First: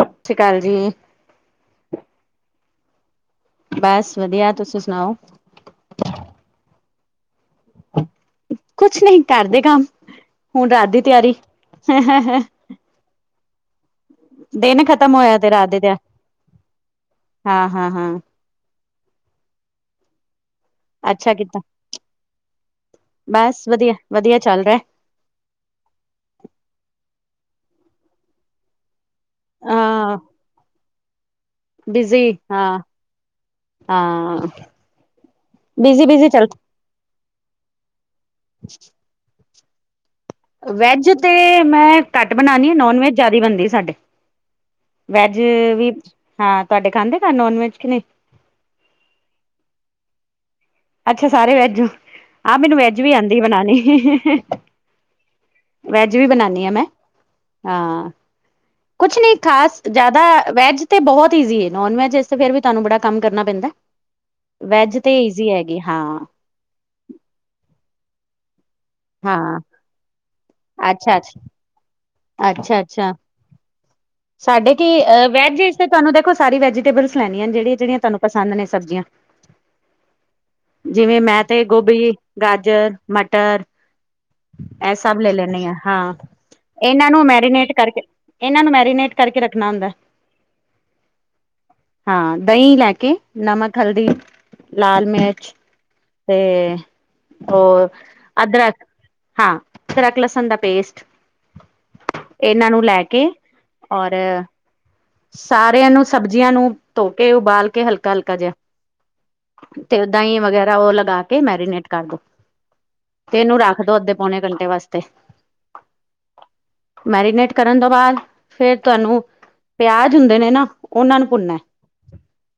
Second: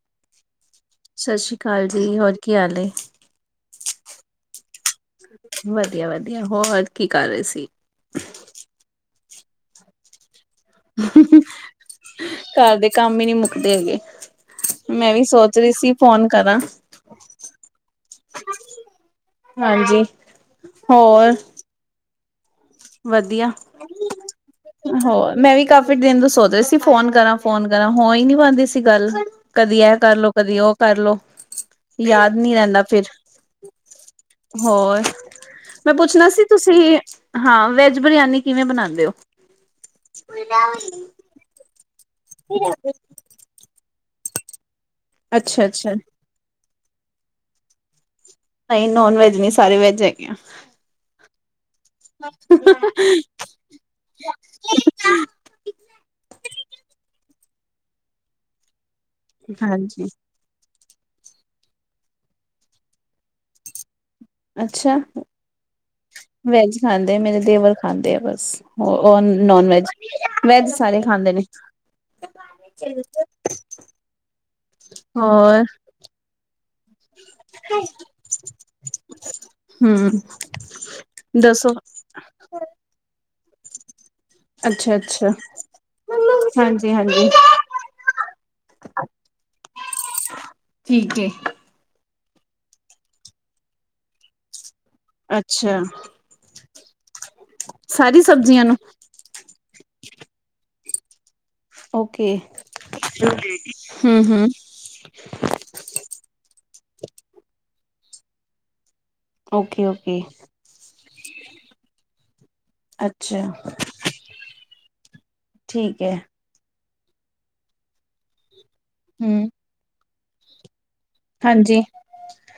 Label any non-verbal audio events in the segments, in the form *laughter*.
ਸਤਿ ਸ਼੍ਰੀ ਅਕਾਲ ਜੀ। ਸਤਿ ਸ਼੍ਰੀ ਅਕਾਲ ਜੀ ਹੋਰ ਕੀ ਹਾਲ। ਹੈ ਬਸ ਵਧੀਆ ਤੁਸੀਂ ਸੁਣਾਓ? ਵਧੀਆ-ਵਧੀਆ ਹੋਰ ਕੀ ਕਰ ਰਹੇ ਸੀ? ਕੁਛ ਨਹੀ ਕਰਦੇ ਕੰਮ ਹੁਣ ਰਾਤ ਦੀ ਤਿਆਰੀ ਹੈ। ਘਰ ਦੇ ਕੰਮ ਹੀ ਨਹੀਂ ਮੁੱਕਦੇ ਹੈਗੇ। ਦਿਨ ਮੈਂ ਖ਼ਤਮ ਵੀ ਹੋਇਆ ਤੇ ਸੋਚ ਰਾਤ ਰਹੀ ਦੇ ਤੇ ਸੀ ਫੋਨ ਕਰਾਂ। ਹਾਂ ਹਾਂ ਹਾਂ ਹਾਂਜੀ। ਹੋਰ ਅੱਛਾ ਕੀਤਾ। ਵਧੀਆ, ਬਸ ਵਧੀਆ ਵਧੀਆ ਚੱਲ ਰਿਹਾ ਹੋਰ ਮੈਂ ਵੀ ਕੰ ਦਿਨ ਤੋਂ ਸੋਚਦੇ ਸੀ ਫੋਨ ਕਰਾਂ ਫੋਨ ਕਰਾਂ ਹੋ ਹੀ ਨੀ ਬਣਦੀ ਸੀ ਗੱਲ ਕਦੀ ਇਹ ਹਾਂ ਕਰਲੋ ਕਦੀ ਉਹ ਕਰਲੋ ਬਿਜ਼ੀ ਯਾਦ ਨੀ ਹਾਂ ਰਹਿੰਦਾ ਫਿਰ। ਹਾਂ ਹੋਰ, ਮੈਂ ਬਿਜ਼ੀ ਬਿਜ਼ੀ ਪੁੱਛਣਾ ਸੀ ਚੱਲ ਤੁਸੀਂ ਹਾਂ। ਵੈਜ ਬਰਿਆਨੀ ਕਿਵੇਂ ਬਣਾਉਂਦੇ ਹੋ? ਵੈਜ ਤੇ ਮੈਂ ਘੱਟ ਬਣਾਣੀ ਆ, ਨੋਨ ਵੈਜ ਜ਼ਿਆਦਾ ਬਣਦੀ ਸਾਡੇ। ਵੈਜ ਅੱਛਾ ਵੀ ਅੱਛਾ ਹਾਂ, ਤੁਹਾਡੇ ਖਾਂਦੇ ਘਰ ਨੋਨ ਵੈਜ ਕਿ ਨਹੀਂ? ਨਹੀਂ ਨੋਨ ਵੈਜ ਨੀ ਸਾਰੇ ਵੈੱਜ ਹੈਗੇ ਆ। ਅੱਛਾ ਸਾਰੇ ਵੈਜ ਆਹ ਮੈਨੂੰ ਵੈਜ ਵੀ ਆਉਂਦੀ। ਬਣਾਣੀ, ਵੈਜ ਵੀ ਬਣਾਨੀ ਆ ਮੈਂ ਹਾਂ। ਕੁਛ ਨੀ ਖਾਸ ਹਾਂਜੀ ਜ਼ਿਆਦਾ ਵੈਜ ਤੇ ਬਹੁਤ ਈਜ਼ੀ ਨੋਨ ਵੈਜ ਇਸ ਫੇਰ ਵੀ ਤੁਹਾਨੂੰ ਬੜਾ ਕੰਮ ਕਰਨਾ ਪੈਂਦਾ। ਵੈਜ ਤੇ ਈਜ਼ੀ ਹੈਗੀ ਹਾਂ। ਵੈੱਜ ਖਾਂਦੇ ਆ ਮੇਰੇ ਦੇਵਰ ਖਾਂਦੇ ਆ ਬਸ। ਹਾਂ ਨੋਨ ਵੈਜ, ਵੈਜ ਸਾਰੇ ਅੱਛਾ ਖਾਂਦੇ ਅੱਛਾ ਨੇ। ਅੱਛਾ ਅੱਛਾ ਸਾਡੇ ਕੀ ਅ ਵੈਜ ਹੋਰ ਇਸ ਤੇ ਤੁਹਾਨੂੰ ਦੇਖੋ ਸਾਰੀ ਵੈਜ। ਟੇਬਲਸ ਲੈਣੀਆਂ ਨੇ ਜਿਹੜੀਆਂ- ਜਿਹੜੀਆਂ ਤੁਹਾਨੂੰ ਪਸੰਦ ਨੇ ਸਬਜ਼ੀਆਂ। ਹਮ ਜਿਵੇਂ ਮੈਂ ਤੇ ਦੱਸੋ ਗੋਭੀ, ਗਾਜਰ, ਮਟਰ ਐ ਅੱਛਾ ਸਭ ਅੱਛਾ ਲੈ ਲੈਣੀ ਆ ਹਾਂ। ਹਾਂਜੀ ਇਹਨਾਂ ਨੂੰ ਹਾਂਜੀ ਮੈਰੀਨੇਟ ਕਰਕੇ ਇਹਨਾਂ ਨੂੰ ਮੈਰੀਨੇਟ ਕਰਕੇ ਰੱਖਣਾ ਹੁੰਦਾ। ਠੀਕ ਹੈਏ। ਹਾਂ, ਦਹੀਂ ਲੈ ਕੇ ਨਮਕ, ਹਲਦੀ, ਲਾਲ ਮਿਰਚ। ਅੱਛਾ ਤੇ ਹੋਰ ਸਾਰੀ ਸਬਜ਼ੀਆਂ ਅਦਰਕ ਨੂੰ ਹਾਂ, ਅਦਰਕ, ਲਸਣ ਦਾ ਪੇਸਟ। ਓਕੇ ਇਹਨਾਂ ਨੂੰ ਲੈ ਕੇ ਔਰ ਹਮ ਹਮ ਸਾਰਿਆਂ ਨੂੰ ਸਬਜ਼ੀਆਂ ਨੂੰ ਧੋ ਕੇ ਉਬਾਲ ਕੇ ਹਲਕਾ ਹਲਕਾ ਜਿਹਾ। ਓਕੇ ਤੇ ਓਕੇ ਦਹੀਂ ਵਗੈਰਾ ਉਹ ਲਗਾ ਕੇ ਮੈਰੀਨੇਟ ਕਰ ਦੋ। ਅੱਛਾ ਤੇ ਇਹਨੂੰ ਰੱਖ ਦੋ ਅੱਧੇ ਪੌਣੇ ਘੰਟੇ ਵਾਸਤੇ। ਠੀਕ ਹੈ। ਮੈਰੀਨੇਟ ਕਰਨ ਤੋਂ ਬਾਅਦ ਫੇਰ ਤੁਹਾਨੂੰ ਹਮ ਪਿਆਜ ਹੁੰਦੇ ਨੇ ਨਾ ਉਹਨਾਂ ਨੂੰ ਭੁੰਨਨਾ ਹਾਂਜੀ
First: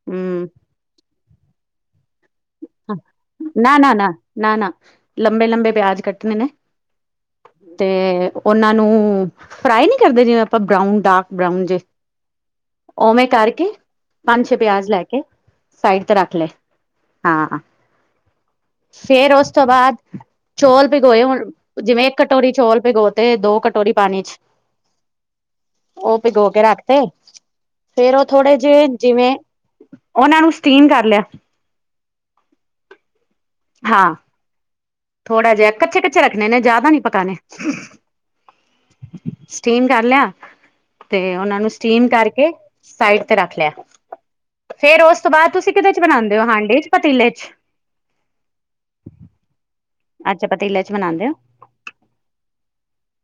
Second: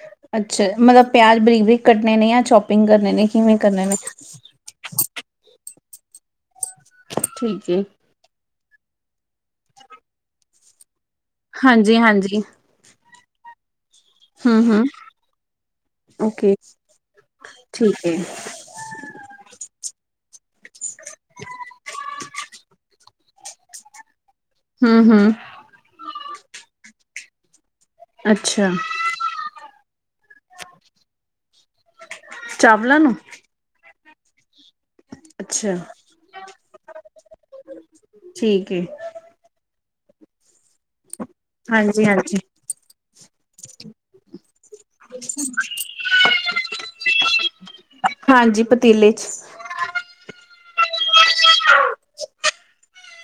ਹੂੰ ਅੱਛਾ ਮਤਲਬ ਪਿਆਜ਼ ਬਰੀਕ ਬਰੀਕ ਕੱਟਣੇ ਨੇ ਜਾਂ ਚੌਪ ਪਿੱਕ ਕਰਨੇ ਨੇ, ਕਿਵੇਂ ਨਾ ਕਰਨੇ ਨਾ ਨੇ? ਨਾ ਨਾ ਲੰਬੇ ਲੰਬੇ ਪਿਆਜ ਕੱਟਣੇ ਨੇ ਠੀਕ ਏ ਤੇ ਉਹਨਾਂ ਨੂੰ ਫਰਾਈ ਨਹੀਂ ਕਰਦੇ ਜਿਵੇਂ ਆਪਾਂ ਬਰਾਊਨ ਡਾਰਕ ਬਰਾਊਨ ਜੇ। ਹਾਂਜੀ ਹਾਂਜੀ ਉਵੇਂ ਕਰਕੇ ਪੰਜ ਛੇ ਹਮ ਹਮ ਪਿਆਜ ਲੈ ਕੇ ਸਾਈਡ ਤੇ ਰੱਖ ਲੈ। ਓਕੇ ਠੀਕ ਏ। ਫੇਰ ਉਸ ਤੋਂ ਬਾਅਦ ਚੌਲ ਭਿਗੋਏ ਹੋਣ, ਜਿਵੇਂ ਇੱਕ ਕਟੋਰੀ ਚੌਲ ਭਿਗੋ ਤੇ ਦੋ ਕਟੋਰੀ ਪਾਣੀ ਚ। ਹੂ, ਹੂ। ਉਹ ਭਿਗੋ ਕੇ ਰੱਖਦੇ ਫੇਰ ਉਹ ਥੋੜੇ ਅੱਛਾ ਜਿਹੇ ਜਿਵੇਂ ਉਹਨਾਂ ਨੂੰ ਸਟੀਮ ਕਰ ਲਿਆ। ਚਾਵਲਾਂ ਨੂੰ। ਹਾਂ। ਥੋੜ੍ਹਾ ਜਿਹਾ ਅੱਛਾ ਕੱਚੇ ਕੱਚੇ ਰੱਖਣੇ ਨੇ ਜ਼ਿਆਦਾ ਨੀ ਪਕਾਣੇ। ਠੀਕ ਏ ਸਟੀਮ ਕਰ ਲਿਆ। ਤੇ ਉਹਨਾਂ ਨੂੰ ਸਟੀਮ ਹਾਂਜੀ-ਹਾਂਜੀ ਕਰਕੇ ਸਾਈਡ ਤੇ ਰੱਖ ਲਿਆ। ਫੇਰ ਉਸ ਤੋਂ ਬਾਅਦ ਤੁਸੀਂ ਕਿਦੇ ਚ ਬਣਾਉਂਦੇ ਹੋ ਹਾਂਡੀ ਚ ਪਤੀਲੇ ਚ। ਹਾਂਜੀ ਪਤੀਲੇ ਚ ਅੱਛਾ ਪਤੀਲੇ ਚ ਬਣਾਂਦੇ ਓ।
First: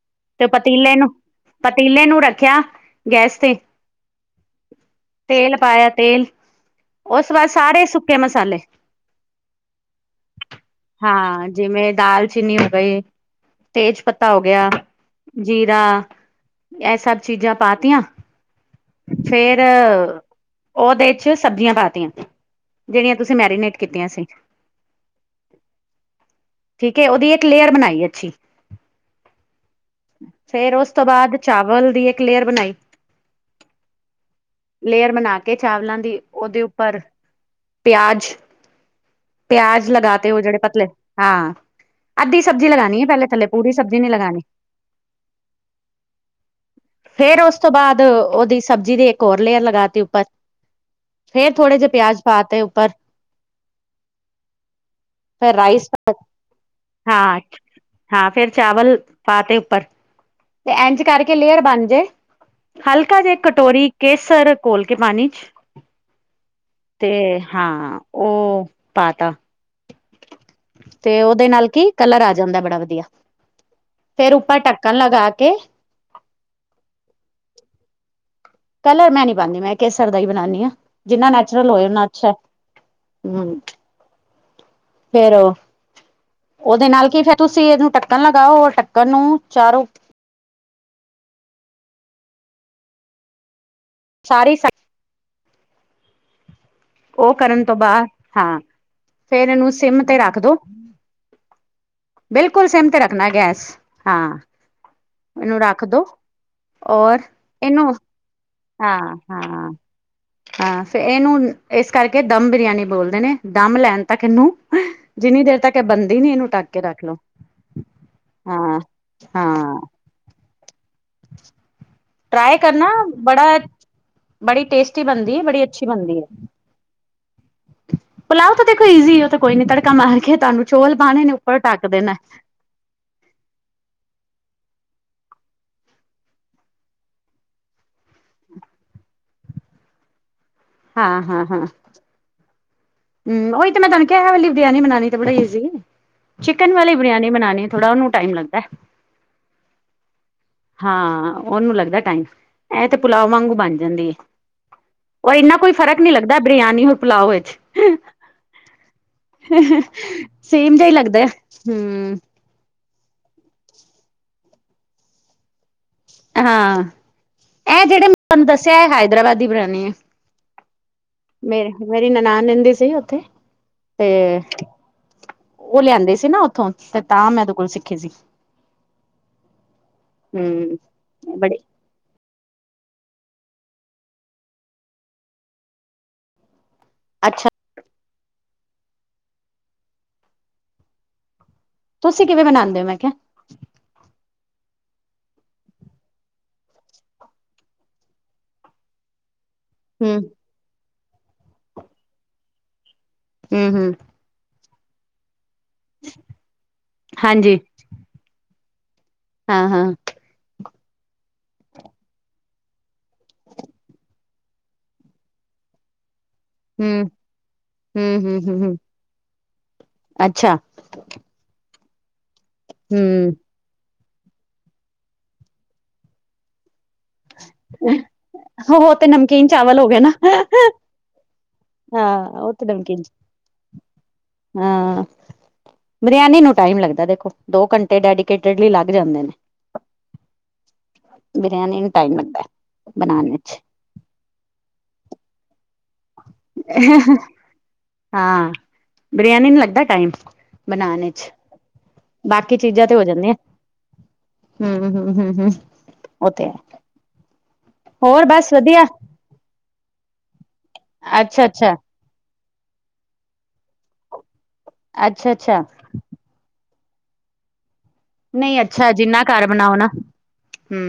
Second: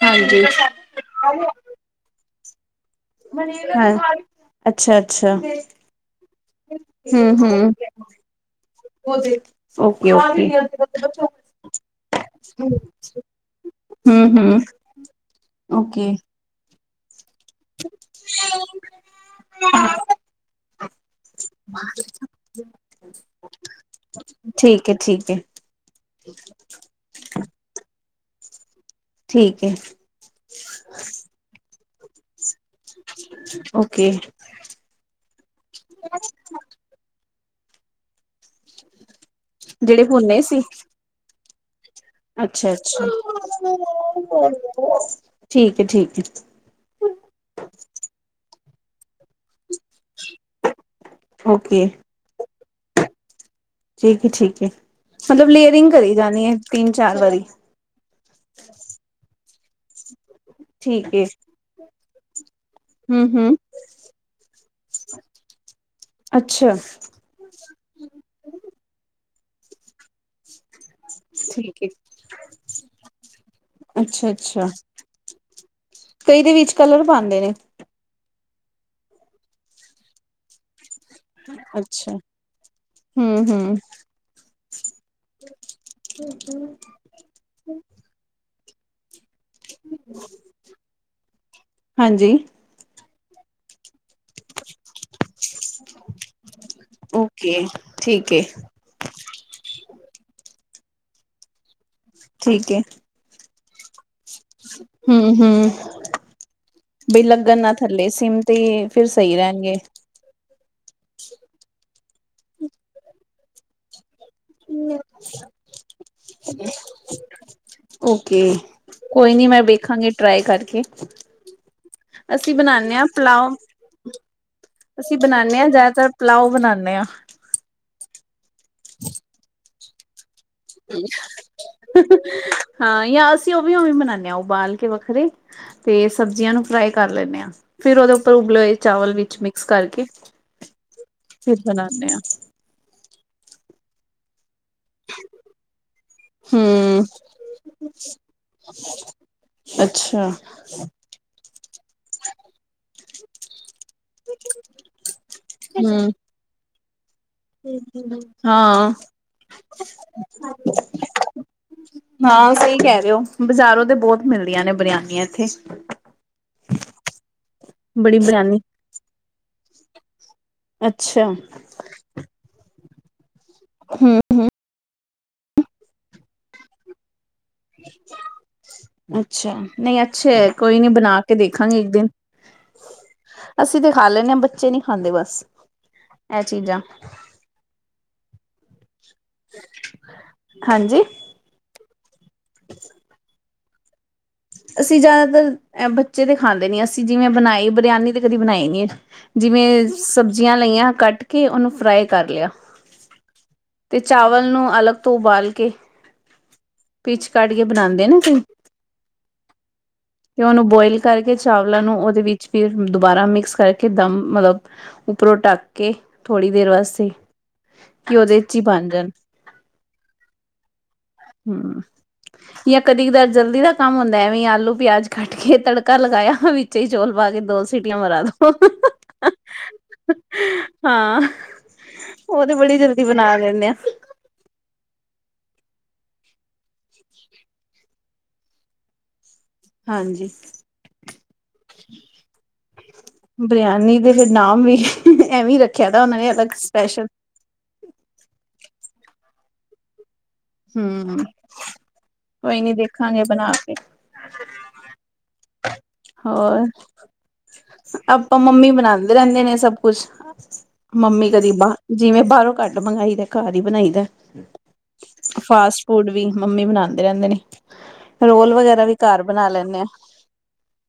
ਹਾਂਜੀ ਤੇ ਹਾਂ ਪਤੀਲੇ ਨੂੰ, ਪਤੀਲੇ ਨੂੰ ਰੱਖਿਆ। ਗੈਸ ਤੇ ਹਾਂ ਤੇਲ ਪਾਇਆ ਤੇਲ, ਉਸ ਬਾਅਦ ਹੂੰ-ਹੂੰ ਸਾਰੇ ਸੁੱਕੇ ਮਸਾਲੇ। ਓਕੇ-ਓਕੇ ਹਾਂ ਜਿਵੇਂ ਦਾਲਚੀਨੀ ਹੋ ਗਈ ਤੇਜ ਪੱਤਾ ਹੋ ਹੂੰ-ਹੂੰ ਗਿਆ ਜੀਰਾ ਓਕੇ ਇਹ ਸਭ ਚੀਜ਼ਾਂ ਪਾ ਤੀਆਂ ਫੇਰ, ਉਹਦੇ ਚ ਸਬਜ਼ੀਆਂ ਪਾਤੀਆਂ। ਜਿਹੜੀਆਂ ਤੁਸੀਂ ਮੈਰੀਨੇਟ ਕੀਤੀਆਂ ਸੀ। ਠੀਕ ਏ ਠੀਕ ਏ। ਠੀਕ ਹੈ ਉਹਦੀ ਇੱਕ ਲੇਅਰ ਬਣਾਈ ਅੱਛੀ। ਠੀਕ ਏ। ਫੇਰ ਉਸ ਤੋਂ ਬਾਅਦ ਚਾਵਲ ਦੀ ਇੱਕ ਲੇਅਰ ਬਣਾਈ। ਓਕੇ ਲੇਅਰ ਬਣਾ ਕੇ ਚਾਵਲਾਂ ਦੀ ਉਹਦੇ ਉਪ ਪਰ ਪਿਆਜ ਪਿਆਜ ਜਿਹੜੇ ਲਗਾ ਤੇ ਭੁੰਨੇ ਉਹ ਜਿਹੜੇ ਪਤਲੇ ਹਾਂ ਅੱਧੀ ਸਬਜ਼ੀ ਅੱਛਾ ਲਗਾਣੀ ਅੱਛਾ, ਹੈ ਪਹਿਲੇ ਥੱਲੇ ਪੂਰੀ ਸਬਜ਼ੀ ਨੀ ਲਗਾਣੀ ਠੀਕ ਏ ਠੀਕ ਏ। ਫੇਰ ਉਸ ਤੋਂ ਬਾਅਦ ਉਹਦੀ ਸਬਜ਼ੀ ਦੇ ਕੋਰ ਲੇ ਅਰ ਲਗਾਤੀ ਉੱਪਰ ਫੇਰ ਥੋੜੇ ਓਕੇ ਜਿਹੇ ਪਿਆਜ ਪਾਤੇ ਉੱਪਰ। ਠੀਕ ਏ ਠੀਕ ਏ, ਮਤਲਬ ਫੇਰ ਰਾਈਸ ਲੇਅਰਿੰਗ ਕਰੀ ਜਾਣੀ ਏ ਤਿੰਨ ਚਾਰ ਹਾਂ ਵਾਰੀ। ਹਾਂ ਫੇਰ ਚਾਵਲ ਪਾ ਤੇ ਉੱਪਰ ਤੇ ਇੰਜ ਠੀਕ ਏ ਕਰਕੇ ਲੇਅਰ ਬਣ ਜੇ। ਹਲਕਾ ਹੂੰ ਜਿ ਹੂੰ ਕਟੋਰੀ ਕੇਸਰ ਘੋਲ ਕੇ ਪਾਣੀ ਚ ਅੱਛਾ ਤੇ ਹਾਂ ਉਹ ਪਾ ਤ ਤੇ ਉਹਦੇ ਨਾਲ ਠੀਕ ਏ ਕੀ ਕਲਰ ਆ ਜਾਂਦਾ ਬੜਾ ਵਧੀਆ ਅੱਛਾ ਫੇਰ ਆਪਾਂ ਅੱਛਾ ਢੱਕਣ ਲਗਾ ਕੇ ਕਈ ਦੇ ਵਿੱਚ ਕਲਰ ਪਾਂਦੇ ਨੇ। ਕਲਰ ਮੈਂ ਨਹੀਂ ਪਾਂਦੀ, ਮੈਂ ਕੇਸਰ ਦਾ ਹੀ ਬਣਾਂਦੀ ਆ। ਜਿੰਨਾ ਨੈਚੁਰਲ ਹੋਏ ਓਨਾ ਅੱਛਾ ਹੂੰ ਐ। ਹੂੰ ਫੇਰ, ਉਹਦੇ ਨਾਲ ਕੀ ਫੇ ਤੁਸੀਂ ਇਹਨੂੰ ਢੱਕਣ ਲਗਾਓ ਔਰ ਢੱਕਣ ਨੂੰ ਚਾਰ ਹਾਂਜੀ। ਸਾਰੀ *unintelligible* ਉਹ ਕਰਨ ਤੋਂ ਬਾਅਦ, ਠੀਕ ਏ ਹਾਂ। ਫੇਰ ਇਹਨੂੰ ਸਿਮ ਤੇ ਰੱਖ ਦੋ, ਬਿਲਕੁਲ ਠੀਕ ਏ ਸਿਮ ਤੇ ਰੱਖਣਾ ਗੈਸ। ਹਾਂ, ਹੂੰ ਇਹਨੂੰ ਹੂੰ ਰੱਖ ਦੋ, ਔਰ ਬਈ ਲੱਗਣ ਨਾ ਇਹਨੂੰ ਥੱਲੇ ਸਿਮ ਤੇ ਫਿਰ ਹਾਂ- ਸਹੀ ਹਾਂ। ਰਹਿਣਗੇ ਹਾਂ ਫ ਇਹਨੂੰ ਇਸ ਕਰਕੇ ਦਮ ਬਿਰਿਆਨੀ ਬੋਲਦੇ ਨੇ, ਦਮ ਲੈਣ ਤੱਕ ਇਹਨੂੰ ਜਿੰਨੀ ਦੇਰ ਤੱਕ ਇਹ ਬਣਦੀ ਨੀ, ਇਹਨੂੰ ਢੱਕ ਕੇ ਰੱਖ ਲੋ। ਓਕੇ, ਹਾਂ ਕੋਈ ਨੀ ਮੈਂ ਹਾਂ ਵੇਖਾਂਗੀ ਟਰਾਈ ਕਰਕੇ। ਅਸੀਂ ਟਰਾਈ ਕਰਨਾ ਬਣਾਦੇ ਹਾਂ ਪਲਾਓ। ਬੜਾ ਬੜੀ ਟੇਸਟੀ ਅਸੀਂ ਬਣਦੀ ਹੈ ਬਣਾਦੇ ਬੜੀ ਹਾਂ ਅੱਛੀ ਜ਼ਿਆਦਾਤਰ ਬਣਦੀ ਹੈ ਪੁਲਾਓ ਬਣਾਉਦੇ ਹਾਂ। ਪੁਲਾਓ ਤਾਂ ਦੇਖੋ ਈਜ਼ੀ ਆ, ਉਹ ਤਾਂ ਕੋਈ ਨੀ ਤੜਕਾ ਮਾਰ ਕੇ ਤੁਹਾਨੂੰ ਚੋਲ ਪਾਣੇ ਨੇ, ਉੱਪਰ ਟਢੱਕ ਦੇ ਨੇ। ਹਾਂ ਯ ਅਸੀਂ ਉਹ ਵੀ ਉਵੇਂ ਬਨਾਉਦੇ ਹਾਂ ਉਬਾਲ ਕੇ ਵੱਖਰੇ, ਤੇ ਸਬਜ਼ੀਆਂ ਨੂੰ ਫਰਾਈ ਕਰ ਲੈਂਦੇ ਹਾਂ। ਫੇਰ ਉਹਦੇ ਉੱਪਰ ਉਬਲੇ ਹੋਏ ਚਾਵਲ ਵਿੱਚ ਮਿਕਸ ਕਰਕੇ, ਹਾਂ ਫੇਰ ਬਣਾਣੇ ਆ। ਹੂ, ਉਹੀ ਤਾਂ ਮੈਂ ਤੁਹਾਨੂੰ ਕਿਹਾ ਐ ਵਾਲੀ ਬਰਿਆਨੀ ਬਣਾਉਣੀ ਤਾ ਬੜੀ ਈਜ਼ੀ ਏ। ਚਿਕਨ ਵਾਲੀ ਹੂੰ ਬਰਿਆਨੀ ਬਣਾਣੀ ਥੋੜਾ, ਉਹਨੂੰ ਟਾਈਮ ਲੱਗਦਾ। ਅੱਛਾ। ਹਾਂ ਉਹਨੂੰ ਲੱਗਦਾ ਟਾਈਮ, ਇਹ ਤੇ ਪੁਲਾਵ ਵਾਂਗੂ ਬਣ ਜਾਂਦੇ ਹੈ। ਔਰ ਇੰਨਾ ਕੋਈ ਫਰਕ ਨੀ ਹੂੰ ਲੱਗਦਾ, ਬਿਰਿਆਨੀ ਹੋਰ ਪੁਲਾਓ ਵਿੱਚ। ਹਾਂ। ਸੇਮ ਜਿਹਾ ਹੀ, ਲੱਗਦਾ ਆ ਹੂੰ। ਹਾਂ, ਸਹੀ ਕਹਿ ਰਹੇ ਹੋ। ਬਾਜ਼ਾਰੋਂ ਤੇ ਬਹੁਤ ਮਿਲਦੀਆਂ ਨੇ, ਬਰਿਆਨੀਆਂ ਇੱਥੇ। ਹਾਂ, ਇਹ ਜਿਹੜੇ ਮ ਬੜੀ ਤੁਹਾਨੂੰ ਬਰਿਆਨੀ ਦੱਸਿਆ, ਹੈਦਰਾਬਾਦ ਦੀ ਬਿਰਯਾਨੀ ਹੈ। ਅੱਛਾ। ਮੇਰੇ ਮੇਰੀ ਨਨਾਨ ਰਹਿੰਦੀ ਸੀ ਉੱਥੇ। ਤੇ ਹੂੰ ਉਹ ਲਿਆਂਦੇ ਸੀ ਨਾ ਉੱਥੋਂ ਤੇ, ਤਾਂ ਮੈਂ ਕੋਲ ਸਿੱਖੀ ਸੀ ਅੱਛਾ। ਨਹੀਂ ਅੱਛਾ, ਹਮ ਕੋਈ ਨੀ ਬਣਾ ਕੇ ਬੜੇ ਦੇਖਾਂਗੇ ਇੱਕ ਦਿਨ। ਅਸੀਂ ਤੇ ਖਾ ਲੈਂਦੇ ਹਾਂ, ਬੱਚੇ ਨਹੀਂ ਖਾਂਦੇ ਬਸ ਇਹ ਚੀਜ਼ਾਂ। ਅੱਛਾ। ਹਾਂਜੀ? ਤੁਸੀਂ ਕਿਵੇਂ ਮਨਾਉਂਦੇ ਹੋ? ਮੈਂ ਕਿਹਾ। ਅਸੀਂ ਜ਼ਿਆਦਾਤਰ ਬੱਚੇ ਤੇ ਖਾਂਦੇ ਨੀ, ਅਸੀਂ ਜਿਵੇਂ ਬਣਾਈ ਬਰਿਆਨੀ ਤੇ ਕਦੀ ਬਣਾਈ ਨੀ। ਜਿਵੇਂ ਹਮ ਸਬਜ਼ੀਆਂ ਲਈਆਂ ਕੱਟ ਕੇ, ਉਹਨੂੰ ਫਰਾਈ ਕਰ ਲਿਆ। ਹੂੰ- ਹੂੰ। ਤੇ ਚਾਵਲ ਨੂੰ ਅਲੱਗ ਤੋਂ ਉਬਾਲ ਕੇ, ਪਿਚ ਕੱਢ ਹਾਂਜੀ ਕੇ ਬਣਾਉਂਦੇ ਨਾ। ਹਾਂ- ਹਾਂ। ਤੇ ਉਹਨੂੰ ਬੋਇਲ ਕਰਕੇ ਚਾਵਲਾਂ ਨੂੰ, ਉਹਦੇ ਵਿੱਚ ਫੇਰ ਦੁਬਾਰਾ ਮਿਕਸ ਕਰਕੇ ਦਮ ਮਤਲੱਬ, ਉੱਪਰੋ ਢੱਕ ਕੇ ਥੋੜੀ ਦੇਰ ਹਮ ਹਮ ਵਾਸਤੇ ਕਿ, ਹਮ ਉਹਦੇ ਚ ਹੀ ਹਮ ਹਮ ਬਣ ਜਾਣ। ਅੱਛਾ। ਹੂੰ, ਜਾਂ ਕਦੀ ਕਦਾਰ ਹਮ ਜ਼ਲਦੀ ਰੱਖ ਕੰਮ ਹੁੰਦਾ ਹੈ ਐਵੀ ਆਲੂ, ਪਿਆਜ ਕੱਟ ਕੇ ਤੜਕਾ ਲਗਾਇਆ ਵੀ ਉੱਚੇ ਹੀ ਚੌਲ ਪਾ ਕੇ ਦੋ ਸੀਟੀਆਂ ਮਰਾ ਦੋ। ਚ ਹੋ ਗ ਨਾ, ਹਾਂ ਹਾਂ ਉਹ ਤੇ ਬੜੀ ਨਮਕੀਨ। ਜਲਦੀ ਬਣਾ ਲੈਂਦੇ ਆ ਹਾਂ। ਬਰਿਆਨੀ ਨੂੰ ਟਾਈਮ ਲੱਗਦਾ ਦੇਖੋ, ਦੋ ਘੰਟੇ ਡੈਡੀਕੇਟਡਲੀ ਲੱਗ ਜਾਂਦੇ ਨੇ। ਹਾਂਜੀ, ਬਰਿਆਨੀ ਨੂੰ ਟਾਈਮ ਲੱਗਦਾ। ਬਣਾਉਣ ਵਿੱਚ ਬਰਿਆਨੀ ਦੇ ਫਿਰ ਨਾਮ ਵੀ ਐਵੀਂ ਰੱਖਿਆ, ਤਾ ਉਹਨਾਂ ਨੇ ਅਲੱਗ। ਸਪੈਸ਼ਲ ਹਾਂ, ਬਰਿਆਨੀ ਨੂੰ ਲੱਗਦਾ ਟਾਈਮ। ਬਣਾਣ ਹਮ ਵਿੱਚ, ਬਾਕੀ ਕੋਈ ਨੀ ਚੀਜ਼ਾਂ ਤੇ ਹੋ ਦੇਖਾਂਗੇ ਜਾਂਦੀਆਂ। ਬਣਾ ਕੇ ਹੂੰ-ਹੂੰ-ਹੂੰ-ਹੂੰ ਹੋਰ, ਹੋਰ ਪਾਪਾ ਬਸ ਮੰਮੀ ਵਧੀਆ ਬਣਾਦੇ ਰਹਿੰਦੇ ਨੇ ਸਭ ਕੁਛ, ਮੰਮੀ ਅੱਛਾ ਕਦੀ ਬਾ ਅੱਛਾ ਜਿਵੇਂ ਬਾਹਰੋਂ ਘੱਟ ਮੰਗਾਈ ਦਾ, ਘਰ ਹੀ ਬਣਾਈ ਦਾ, ਅੱਛਾ ਅੱਛਾ ਫਾਸਟ ਫੂਡ ਵੀ ਮੰਮੀ ਬਣਾਂਦੇ ਰਹਿੰਦੇ ਨੇ, ਰੋਲ ਵਗੈਰਾ ਵੀ ਘਰ ਬਣਾ ਲੈਂਨੇ ਆ। ਹੂੰ।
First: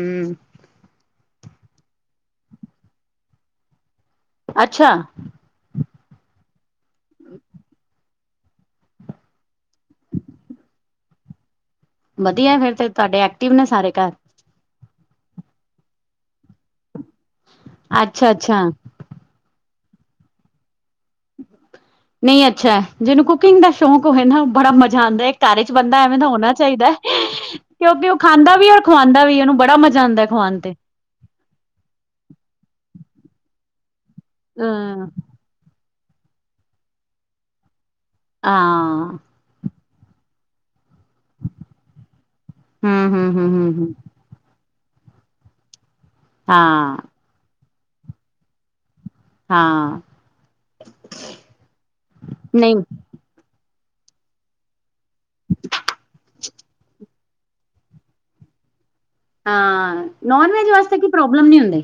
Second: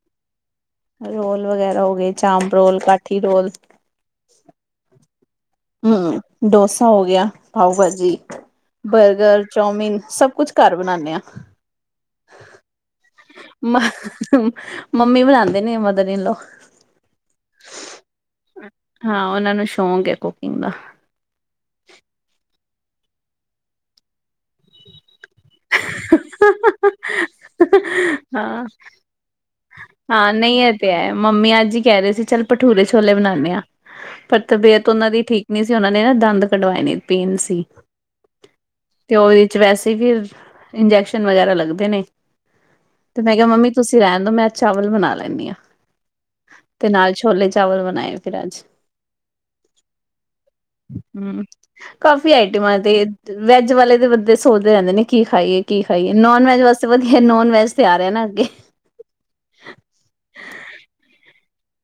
ਰੋਲ ਵਗੈਰਾ ਹੋ ਗਏ, ਚਾਂਪ ਰੋਲ, ਕਾਠੀ ਰੋਲ ਅੱਛਾ। ਹੂੰ, ਡੋਸਾ ਹੋ ਗਿਆ, ਪਾਓ ਭਾਜੀ। ਬਰਗਰ, ਚੌਮਿਨ ਸਭ ਕੁਛ ਘਰ ਬਣਾਣੇ ਆਂ। ਵਧੀਆ ਏ ਫਿਰ, ਤੇ ਤੁਹਾਡੇ ਐਕਟਿਵ ਨੇ ਮ ਸਾਰੇ ਘਰ। ਮੰਮੀ ਬਣਾਂਦੇ ਨੇ, ਮਦਰ ਇਨ ਲੋਅ। ਅੱਛਾ-ਅੱਛਾ। ਹਾਂ, ਉਹਨਾਂ ਨੂੰ ਸ਼ੌਕ ਐ ਕੁਕਿੰਗ ਦਾ। ਨਈ ਅੱਛਾ ਐ, ਜਿਹਨੂੰ ਕੁਕਿੰਗ ਦਾ ਸ਼ੌਕ ਹੋਵੇ ਨਾ ਬੜਾ ਮਜ਼ਾ ਆਂਦਾ, ਘਰ ਵਿੱਚ ਬੰਦਾ ਐਵੇਂ ਦਾ ਹੋਣਾ ਚਾਹੀਦਾ। ਕਿਉਂਕਿ ਉਹ ਖਾਂਦਾ ਹਾਂ-ਹਾਂ, ਵੀ ਔਰ ਖਵਾਉਂਦਾ ਵੀ ਉਹਨੂੰ ਬੜਾ ਮਜ਼ਾ ਆਉਂਦਾ ਨਈ ਖਵਾਉਣ ਇਹ ਤੇ ਹੈ, ਮੰਮੀ ਅੱਜ ਕਹਿ ਰਹੇ ਸੀ ਚੱਲ ਭਠੂਰੇ ਛੋਲੇ ਬਣਾਣੇ ਆਂ, ਪਰ ਅ ਤਬੀਅਤ ਉਹਨਾਂ ਦੀ ਠੀਕ ਨੀ ਸੀ ਉਹਨਾਂ ਨੇ ਨਾ ਦੰਦ ਕਢਵਾਏ ਨੇ ਪੀਣ ਸੀ, ਤੇ ਹਾਂ ਉਹਦੇ ਚ ਵੈਸੇ ਫਿਰ ਇੰਜੈਕਸ਼ਨ ਵਗੈਰਾ ਲੱਗਦੇ ਨੇ। ਹਮ ਤੇ ਹਮ ਮੈਂ ਕਿਹਾ ਹਮ ਮੰਮੀ ਹਮ ਹਮ ਤੁਸੀਂ ਰਹਿਣ ਦੋ, ਮੈਂ ਚਾਵਲ ਬਣਾ ਲੈਂਨੀ ਆਂ, ਤੇ ਹਾਂ ਨਾਲ ਛੋਲੇ ਚਾਵਲ ਬਣਾਏ ਫਿਰ ਅੱਜ। ਹਾਂ ਹੂੰ, ਕਾਫੀ ਨਹੀਂ ਆਈਟਮਾਂ ਤੇ ਵੈਜ ਵਾਲੇ ਦੇ ਬੰਦੇ ਸੋਚਦੇ ਰਹਿੰਦੇ ਨੇ ਕੀ ਖਾਈਏ-ਕੀ ਖਾਈਏ, ਨੋਨ ਵੈਜ ਵਾਸਤੇ ਵਧੀਆ, ਨੋਨ ਵੈਜ ਤਿਆਰ ਐ ਨਾ ਅੱਗੇ। ਹਾਂ, ਨੋਨ ਵੈਜ ਵਾਸਤੇ ਕੋਈ ਪ੍ਰੋਬਲਮ ਨੀ ਹੁੰਦੀ।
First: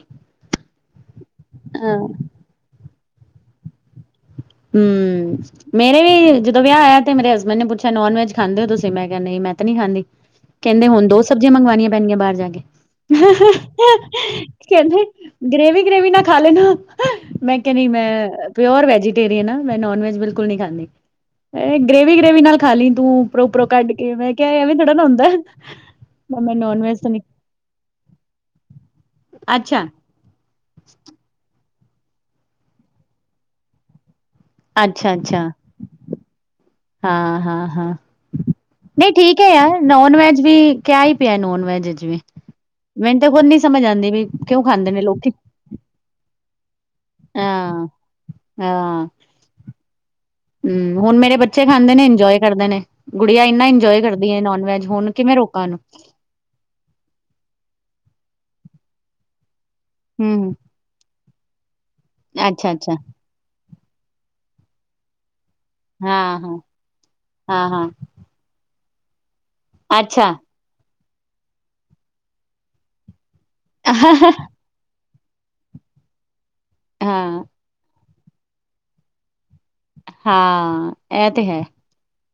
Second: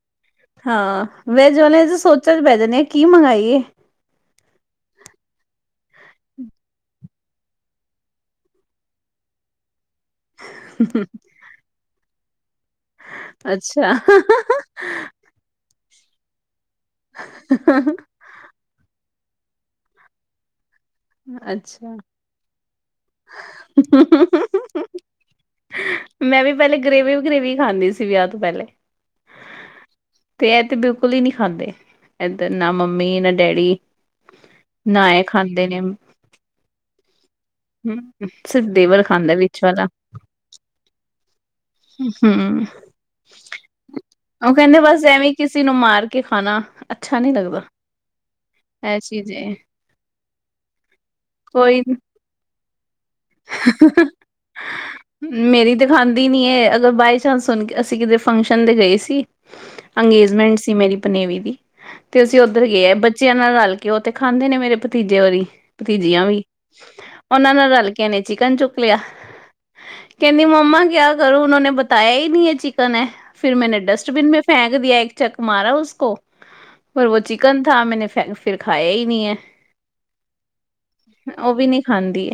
ਹਾਂ ਵੈਜ ਵਾਲਿਆਂ ਤੇ ਹਮ ਸੋਚਾਂ ਚ ਪੈ ਜਾਂਦੇ ਆ, ਕੀ ਮੰਗਾਈਏ? ਹੂੰ। ਮੇਰੇ ਵੀ ਜਦੋ ਵਿਆਹ ਹੋਇਆ ਤੇ ਮੇਰੇ ਹਸਬੈਂਡ ਨੇ ਪੁੱਛਿਆ ਨੋਨ ਵੈਜ ਖਾਂਦੇ ਹੋ ਤੁਸੀ, ਮੈਂ ਕਿਹਾ ਨਹੀਂ ਮੈਂ ਤੇ ਨੀ ਖਾਂਦੀ। ਕਹਿੰਦੇ ਹੁਣ ਦੋ ਸਬਜ਼ੀਆਂ ਮੰਗਵਾਣੀਆਂ ਪੈਣਗੀਆਂ ਬਾਹਰ ਜਾ ਕੇ। ਅੱਛਾ ਕਹਿੰਦੇ ਗ੍ਰੇਵੀ-ਗ੍ਰੇਵੀ ਨਾ ਖਾ ਲੈਨੇ ਓ, ਮੈਂ ਕਿਹਾ ਨਈ ਮੈਂ ਪਿਓਰ ਵੈਜੀ ਟੇਰੀਅਨ ਆਂ, ਮੈਂ ਨੋਨ ਵੈਜ ਬਿਲਕੁਲ ਨੀ ਖਾਂਦੀ, ਅੱਛਾ ਗ੍ਰੇਵੀ-ਗ੍ਰੇਵੀ ਨਾਲ ਖਾਲੀ ਤੂੰ ਉੱਪਰੋਂ-ਉੱਪਰੋਂ ਕੱਢ ਕੇ, ਮੈਂ ਕਿਹਾ ਐਵੇ ਥੋੜ੍ਹਾ ਨਾ ਹੁੰਦਾ। ਮੈਂ ਵੀ ਪਹਿਲੇ ਨੋਨ ਵੈਜ ਤਾਂ ਗ੍ਰੇਵੀ ਨੀ ਗਰੇ ਗਰੇਵੀ ਖਾਂਦੀ ਸੀ ਵਿਆਹ ਤੋਂ। ਪਹਿਲੇ ਅੱਛਾ। ਤੇ ਇਹ ਤੇ ਬਿਲਕੁਲ ਈ ਨੀ ਖਾਂਦੇ, ਇਧਰ ਨਾ ਮੰਮੀ ਨਾ ਡੈਡੀ। ਨਾ ਇਹ ਅੱਛਾ-ਅੱਛਾ, ਖਾਂਦੇ ਨੇ ਹਾਂ-ਹਾਂ। ਹਾਂ ਸਿਰਫ ਦੇਵਰ ਨਹੀਂ ਖਾਂਦਾ ਠੀਕ ਐ ਵਿੱਚ ਯਾਰ, ਵਾਲਾ ਨੋਨ ਵੈਜ ਵੀ ਕਿਆ ਹੀ ਪਿਆ ਨੋਨ ਵੈਜ ਵਿਚ ਵੀ। ਹਮ ਮੈਨੂੰ ਤੇ ਕੁਝ ਨੀ ਸਮਝ ਆਂਦੀ ਪਈ, ਵੀ ਕਿਉਂ ਖਾਂਦੇ ਨੇ ਲੋਕੀ। ਕਿਸੀ ਨੂੰ ਮਾਰ ਕੇ ਖਾਣਾ ਅੱਛਾ ਨਹੀਂ ਲੱਗਦਾ ਇਹ ਹਾਂ-ਹਾਂ, ਚੀਜ਼ ਏ ਹੂੰ ਹੁਣ ਮੇਰੇ ਬੱਚੇ ਕੋਈ ਖਾਂਦੇ ਨੇ ਇੰਜੋਏ ਕਰਦੇ ਨੇ, ਗੁੜੀਆਂ ਇੰਨਾ ਇੰਜੋਏ ਕਰਦੀ ਐ ਨੋਨ ਵੈਜ, ਹੁਣ ਕਿਵੇਂ ਰੋਕਾਂ ਉਹਨੂੰ। ਸੁੱਤੀ ਨੀ ਇਹ, ਅਗਰ ਬਾਈ ਚਾਂਸ ਹੁਣ ਅਸੀਂ ਕਿਤੇ ਫੰਕਸ਼ਨ ਦੇ ਗਏ ਸੀ। ਹੂੰ ਅੰਗੇਜਮੈਂਟ ਸੀ ਮੇਰੀ ਪਨੇਵੀ ਦੀ। ਤੇ ਅਸੀਂ ਉੱਧਰ ਅੱਛਾ ਅੱਛਾ। ਗਏ ਬੱਚਿਆਂ ਨਾਲ ਰਲ ਕੇ ਉਹ ਤੇ ਖਾਂਦੇ ਨੇ ਮੇਰੇ ਭਤੀਜੇ ਹੋਰੀ। ਭਤੀਜੀਆਂ ਹਾਂ ਵੀ, ਹਾਂ ਉਹਨਾਂ ਹਾਂ ਨਾਲ ਰਲ ਹਾਂ ਕੇ ਚਿਕਨ ਚੁੱਕ ਲਿਆ ਅੱਛਾ ਕਹਿੰਦੀ ਮੰਮਾ ਕਿਹਾ। ਕਰੋ ਉਹ ਨੇ ਬਤਾਆ ਹੀ ਨਹੀਂ ਹੈ ਚਿਕਨ ਹੈ, ਫਿਰ ਮੈਂਨੇ ਡਸਟਬਿਨ ਮੈਂ ਫੇਕ ਇੱਕ ਚੱਕ ਮਾਰਾ, ਉਸ ਕੋ ਪਰ ਉਹ ਹਾਂ। ਚਿਕਨ ਥ ਮੈਂ ਫਿਰ ਖਾਇਆ ਹੀ ਨਹੀਂ ਹੈ। ਹਾਂ ਇਹ ਤੇ ਹੈ। ਖਾਂਦੀ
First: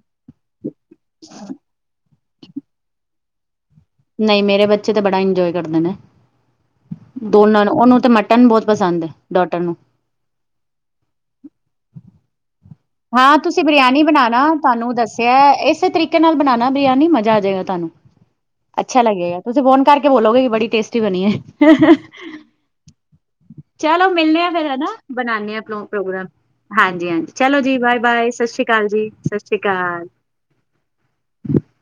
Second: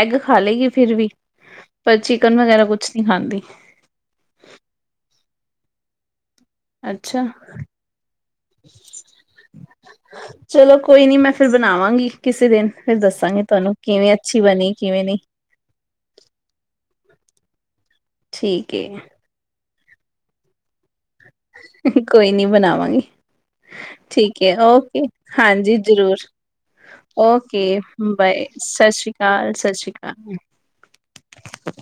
ਐਗ ਖਾ ਲਏਗੀ ਫਿਰ ਵੀ ਪਰ ਚਿਕਨ ਵਗੈਰਾ ਕੁਛ ਨਹੀਂ ਖਾਂਦੀ। ਨਹੀਂ ਮੇਰੇ ਬੱਚੇ ਤਾਂ ਬੜਾ ਇੰਜੋਏ ਕਰਦੇ ਨੇ, ਦੋਨਾਂ ਨੂੰ ਉਹਨੂੰ ਤੇ ਮ ਮਟਨ ਬਹੁਤ ਪਸੰਦ ਹੈ ਡਾਟਰ ਨੂੰ। ਚਲੋ, ਕੋਈ ਨੀ ਮੈਂ ਫਿਰ ਬਣਾਵਾਂਗੀ ਕਿਸੇ ਦਿਨ ਫਿਰ ਹਾਂ, ਦੱਸਾਂਗੀ ਤੁਸੀਂ ਤੁਹਾਨੂੰ ਬਰਿਆਨੀ ਕਿਵੇਂ ਅੱਛੀ ਬਣਾਉਣਾ ਬਣੀ ਤੁਹਾਨੂੰ ਕਿਵੇਂ ਨਹੀਂ ਦੱਸਿਆ ਇਸ ਤਰੀਕੇ ਨਾਲ ਬਣਾਣਾ ਬਿਰਆਨੀ ਮਜ਼ਾ ਆ ਜਾਏਗਾ ਤੁਹਾਨੂੰ ਠੀਕ ਏ ਅੱਛਾ ਲੱਗੇਗਾ ਤੁਸੀਂ ਫੋਨ ਕਰਕੇ ਬੋਲੋਗੇ ਕਿ ਬੜੀ ਟੇਸਟੀ *unintelligible* ਕੋਈ ਨੀ ਬਣਾਵਾਂਗੀ ਚਲੋ ਮਿਲਣੇ ਠੀਕ ਹਾਂ ਹੈ ਫੇਰ ਹਨਾ ਓਕੇ ਬਣਾਣੇ ਹਾਂ ਹਾਂਜੀ ਜ਼ਰੂਰ ਪ੍ਰੋਗਰਾਮ ਹਾਂਜੀ-ਹਾਂਜੀ ਚ, ਚਲੋ ਜੀ ਬਾਏ-ਬਾਏ ਸਤਿ ਸ਼੍ਰੀ ਅਕਾਲ ਜੀ, ਸਤਿ ਸ਼੍ਰੀ ਅਕਾਲ। *inaudible*